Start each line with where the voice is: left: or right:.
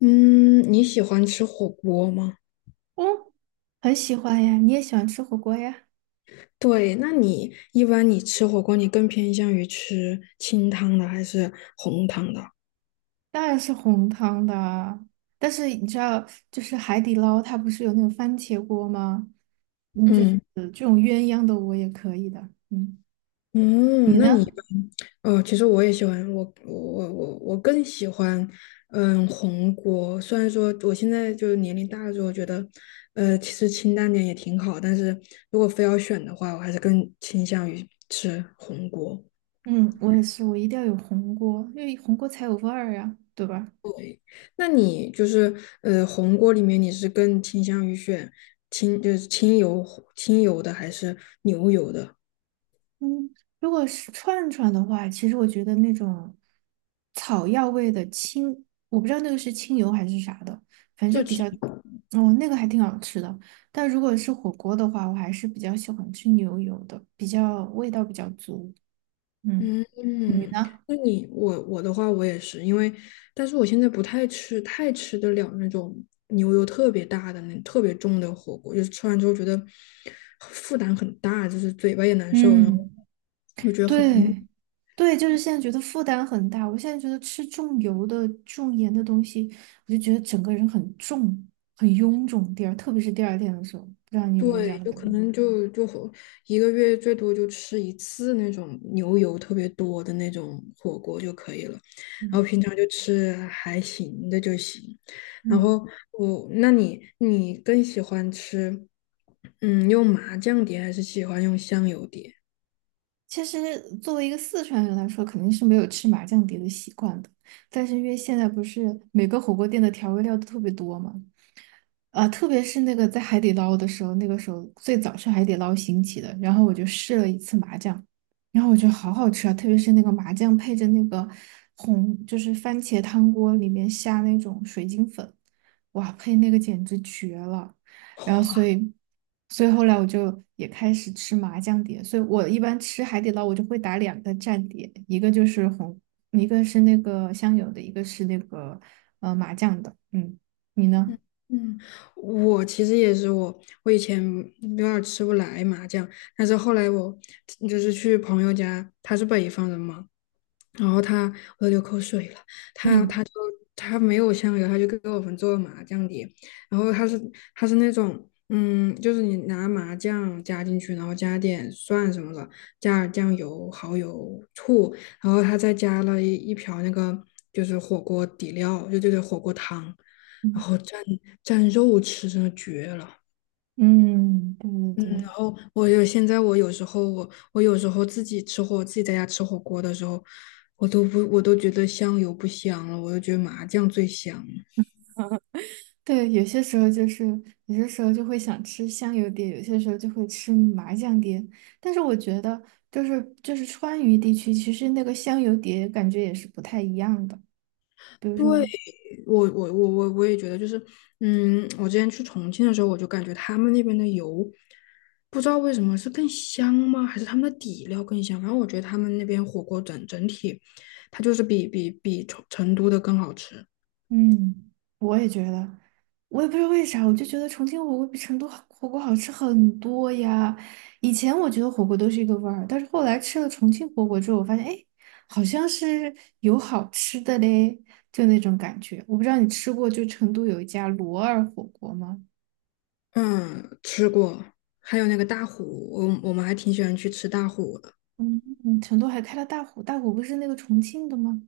left: 嗯，你喜欢吃火锅吗？
right: 嗯，很喜欢呀，你也喜欢吃火锅呀？
left: 对，那你一般吃火锅，你更偏向于吃清汤的还是红汤的？
right: 当然是红汤的啊，但是你知道，就是海底捞它不是有那种番茄锅吗？嗯，就是
left: 嗯，
right: 呃这种鸳鸯的我也可以的。嗯，你
left: 嗯，那你
right: 呢？
left: 哦，呃其实我也喜欢，我更喜欢，嗯，红锅。虽然说我现在就是年龄大了之后，觉得，其实清淡点也挺好，但是如果非要选的话，我还是更倾向于吃红锅。
right: 嗯，我也是，我一定要有红锅，因为红锅才有味儿呀，对吧？
left: 那你就是红锅里面你是更倾向于选就是清油的还是牛油的？
right: 嗯，如果是串串的话，其实我觉得那种草药味的清，我不知道那个是清油还是啥的，反正
left: 就
right: 就比
left: 清
right: 较，哦，那个还挺好吃的。但如果是火锅的话，我还是比较喜欢吃牛油的，比较味道比较足。嗯，
left: 嗯
right: 你
left: 嗯，
right: 呢？
left: 那你我的话我也是，因为但是我现在不太吃得了那种牛油特别大的那特别重的火锅，就是吃完之后觉得负担很大，就是嘴巴也难受，然后
right: 嗯，
left: 我觉得很腻。
right: 对，对，就是现在觉得负担很大。我现在觉得吃重油的、重盐的东西，我就觉得整个人很重、很臃肿。第二，特别是第二天的时候，不知道你有没有这样
left: 对，
right: 的
left: 就
right: 感
left: 可
right: 觉？
left: 能就和一个月最多就吃一次那种牛油特别多的那种火锅就可以了，然后
right: 嗯
left: 平常就吃还行的就行。然
right: 嗯，
left: 后我，那你你更喜欢吃，嗯，用麻酱碟还是喜欢用香油碟？
right: 其实作为一个四川人来说，肯定是没有吃麻酱碟的习惯的。但是因为现在不是每个火锅店的调味料都特别多嘛，啊，特别是那个在海底捞的时候，那个时候最早是海底捞兴起的，然后我就试了一次麻酱，然后我觉得好好吃啊，特别是那个麻酱配着那个红，就是番茄汤锅里面下那种水晶粉，哇，配那个简直绝了。然后所
left: 哇，
right: 以，所以后来我就也开始吃麻酱碟，所以我一般吃海底捞我就会打两个蘸碟，一个就是红，一个是那个香油的，一个是那个麻酱的，嗯，你呢？
left: 嗯嗯，我其实也是我，我以前有点儿吃不来麻酱，但是后来我就是去朋友家，他是北方人嘛，然后他，我都流口水了。他就 他没有香油，他就给我们做麻酱碟。然后他是那种，嗯，就是你拿麻酱加进去，然后加点蒜什么的，加点酱油、蚝油、醋，然后他再加了一瓢那个就是火锅底料，就是火锅汤，然
right: 嗯，
left: 后蘸肉吃，真的绝了。
right: 嗯对对对。
left: 哦，现在我有时候自己吃火，自己在家吃火锅的时候，我都不我都觉得香油不香了，我都觉得麻酱最香。
right: 对，有些时候就是，有些时候就会想吃香油碟，有些时候就会吃麻酱碟。但是我觉得，就是川渝地区，其实那个香油碟感觉也是不太一样的。比如
left: 对，
right: 说。
left: 我也觉得就是，嗯，我之前去重庆的时候，我就感觉他们那边的油，不知道为什么是更香吗？还是他们的底料更香？反正我觉得他们那边火锅整体，它就是比成都的更好吃。
right: 嗯，我也觉得，我也不知道为啥，我就觉得重庆火锅比成都好火锅好吃很多呀。以前我觉得火锅都是一个味儿，但是后来吃了重庆火锅之后，我发现，哎，好像是有好吃的嘞，就那种感觉。我不知道你吃过，就成都有一家罗二火锅吗？
left: 嗯，吃过，还有那个大虎，我们还挺喜欢去吃大虎的。
right: 嗯，嗯成都还开了大虎，大虎不是那个重庆的吗？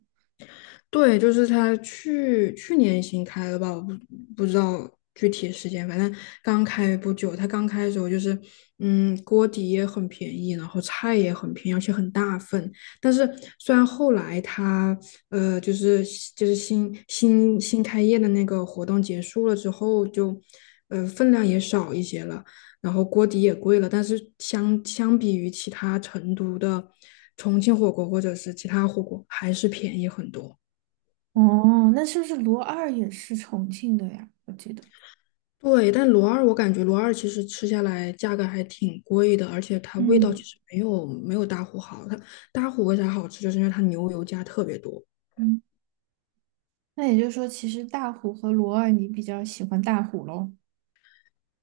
left: 对，就是他去年新开的吧，我不不知道具体时间，反正刚开不久。他刚开的时候就是，嗯，锅底也很便宜，然后菜也很便宜，而且很大份。但是虽然后来他就是新开业的那个活动结束了之后就，分量也少一些了，然后锅底也贵了，但是相比于其他成都的重庆火锅或者是其他火锅，还是便宜很多。
right: 哦，那是不是罗二也是重庆的呀？我记得，
left: 对，但罗二，我感觉罗二其实吃下来价格还挺贵的，而且它味道
right: 嗯。
left: 其实没有大虎好。它大虎为啥好吃，就是因为它牛油加特别多。
right: 嗯。那也就是说，其实大虎和罗二你比较喜欢大虎喽。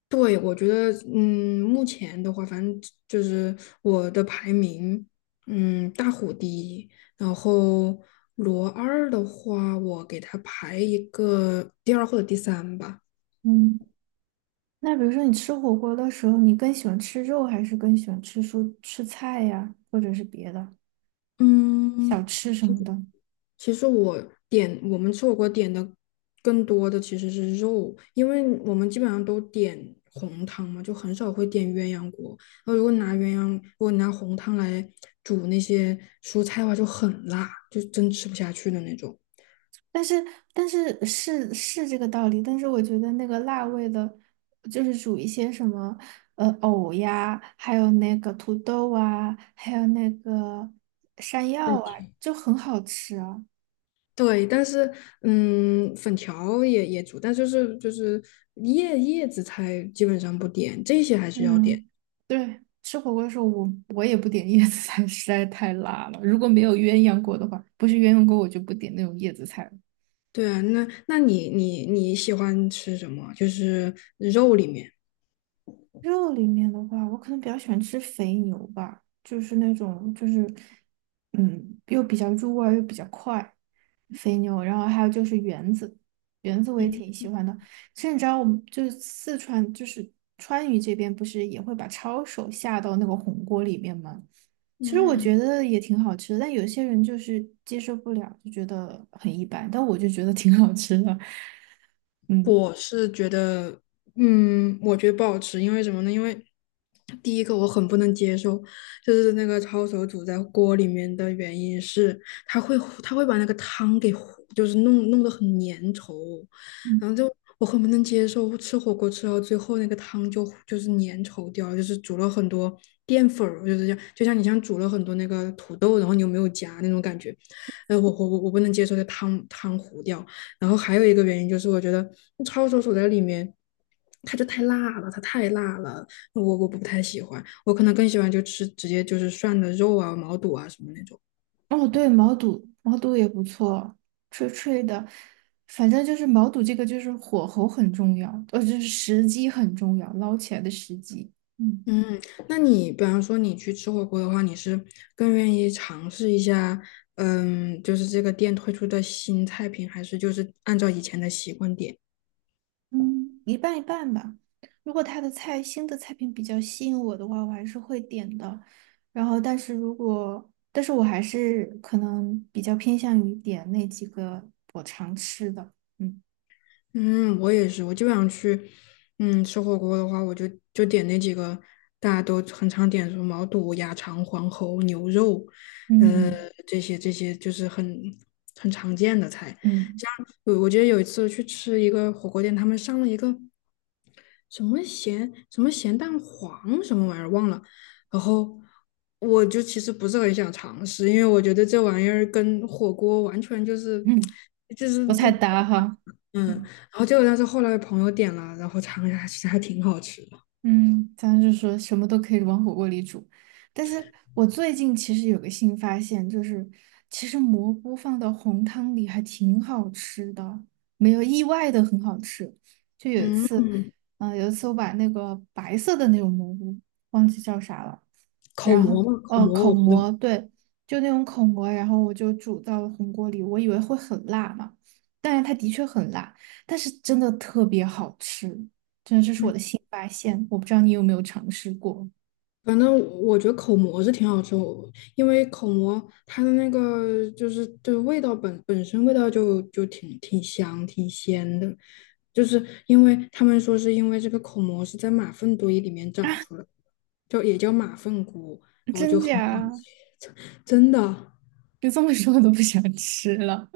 left: 对，我觉得，嗯，目前的话，反正就是我的排名，嗯，大虎第一，然后罗二的话，我给它排一个第二或者第三吧。
right: 嗯，那比如说你吃火锅的时候，你更喜欢吃肉，还是更喜欢吃蔬吃菜呀，或者是别的小
left: 嗯，
right: 吃什么的？
left: 其实我点，我们吃火锅,点的更多的其实是肉，因为我们基本上都点红汤嘛，就很少会点鸳鸯锅。然后如果拿红汤来煮那些蔬菜的话，就很辣，就真吃不下去的那种。
right: 但是但是这个道理，但是我觉得那个辣味的，就是煮一些什么藕呀，还有那个土豆啊，还有那个山
left: 问
right: 药啊，
left: 题。
right: 就很好吃啊。
left: 对，但是嗯，粉条也煮，但就是叶子菜基本上不点，这些还是要点。
right: 嗯，对，吃火锅的时候我也不点叶子菜，实在太辣了。如果没有鸳鸯锅的话，不是鸳鸯锅，我就不点那种叶子菜了。
left: 对啊，那那你喜欢吃什么？就是肉里面。
right: 肉里面的话，我可能比较喜欢吃肥牛吧，就是那种就是，嗯，又比较入味儿又比较快，肥牛。然后还有就是圆子，圆子我也
left: 嗯。
right: 挺喜欢的。其实你知道，我们就是四川，就是川渝这边不是也会把抄手下到那个红锅里面吗？其实我
left: 嗯，
right: 觉得也挺好吃的，但有些人就是接受不了，就觉得很一般。但我就觉得挺好吃的，嗯
left: 我是觉得，嗯，我觉得不好吃，因为什么呢？因为第一个我很不能接受，就是那个抄手煮在锅里面的原因是，它会把那个汤给糊，就是弄得很粘稠，
right: 嗯。
left: 然后就我很不能接受，吃火锅吃到最后那个汤就是粘稠掉了，就是煮了很多淀粉儿，就是像，就像你像煮了很多那个土豆，然后你又没有夹那种感觉，呃，我不能接受这汤糊掉。然后还有一个原因就是，我觉得抄手在里面，它太辣了，我不太喜欢，我可能更喜欢就吃直接就是涮的肉啊、毛肚啊什么那种。
right: 哦，对，毛肚，毛肚也不错，脆脆的。反正就是毛肚这个，就是火候很重要，就是时机很重要，捞起来的时机。嗯
left: 嗯，那你比方说你去吃火锅的话，你是更愿意尝试一下，嗯，就是这个店推出的新菜品，还是就是按照以前的习惯点？
right: 嗯，一半一半吧。如果他的菜，新的菜品比较吸引我的话，我还是会点的。然后，但是如果，但是我还是可能比较偏向于点那几个我常吃的。嗯
left: 嗯，我也是，我就想去，嗯，吃火锅的话，就点那几个大家都很常点，什么毛肚、鸭肠、黄喉、牛肉，呃，
right: 嗯
left: 这些就是很常见的菜。
right: 嗯
left: 像我记得有一次去吃一个火锅店，他们上了一个什么咸，蛋黄什么玩意儿忘了，然后我就其实不是很想尝试，因为我觉得这玩意儿跟火锅完全就是
right: 嗯，
left: 就是
right: 不太
left: 不。
right: 搭哈。
left: 嗯，然
right: 嗯。
left: 后结果但是后来朋友点了，然后尝了一下，其实还挺好吃的。
right: 嗯，咱就说什么都可以往火锅里煮，但是我最近其实有个新发现，就是其实蘑菇放到红汤里还挺好吃的，没有意外的很好吃。就有一次，
left: 嗯，
right: 嗯、有一次我把那个白色的那种蘑菇忘记叫啥了。
left: 口
right: 然后
left: 蘑嘛，口蘑
right: 口
left: 我知道，
right: 蘑，对，就那种口蘑，然后我就煮到红锅里，我以为会很辣嘛，但是它的确很辣，但是真的特别好吃，真的这是我
left: 嗯，
right: 的新发现，我不知道你有没有尝试过，
left: 反正我觉得口蘑是挺好吃，我因为口蘑它的那个就是就是味道本身味道就挺香挺鲜的，就是因为他们说是因为这个口蘑是在马粪堆里面长出来的，就也叫马粪菇，然后就
right: 真
left: 很好
right: 假？
left: 吃，真的。
right: 你这么说我都不想吃了。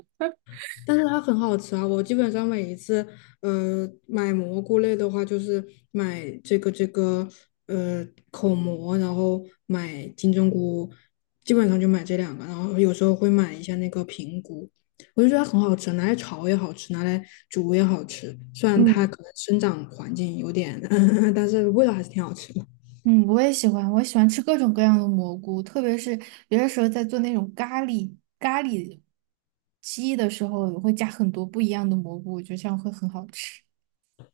left: 但是它很好吃啊！我基本上每一次，呃，买蘑菇类的话，就是买这个这个，呃，口蘑，然后买金针菇，基本上就买这两个，然后有时候会买一下那个平菇，我就觉得它很好吃，拿来炒也好吃，拿来煮也好吃。虽然它
right: 嗯
left: 可能生长环境有点 但是味道还是挺好吃的。
right: 嗯，我也喜欢，我喜欢吃各种各样的蘑菇，特别是有的时候在做那种咖喱鸡的时候，我会加很多不一样的蘑菇，我觉得这样会很好吃，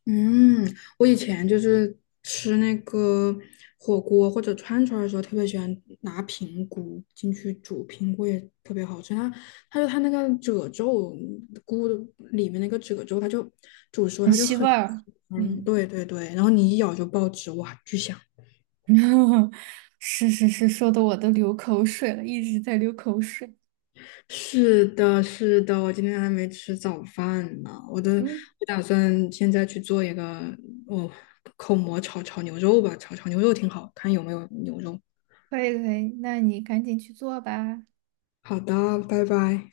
left: 嗯，我以前就是吃那个火锅或者串串儿的时候，特别喜欢拿平菇进去煮，平菇也特别好吃。它，它那个褶皱，菇的里面那个褶皱，它就煮熟，
right: 很
left: 它就
right: 吸味
left: 很，
right: 儿。
left: 嗯，
right: 嗯。
left: 对对对，然后你一咬就爆汁，哇，巨香。
right: 是是是，说的我都流口水了，一直在流口水。
left: 是的，是的，我今天还没吃早饭呢，我的，
right: 嗯，
left: 我打算现在去做一个，哦，口蘑炒牛肉吧，炒牛肉挺好，看有没有牛肉。
right: 可以可以，那你赶紧去做吧。
left: 好的，拜拜。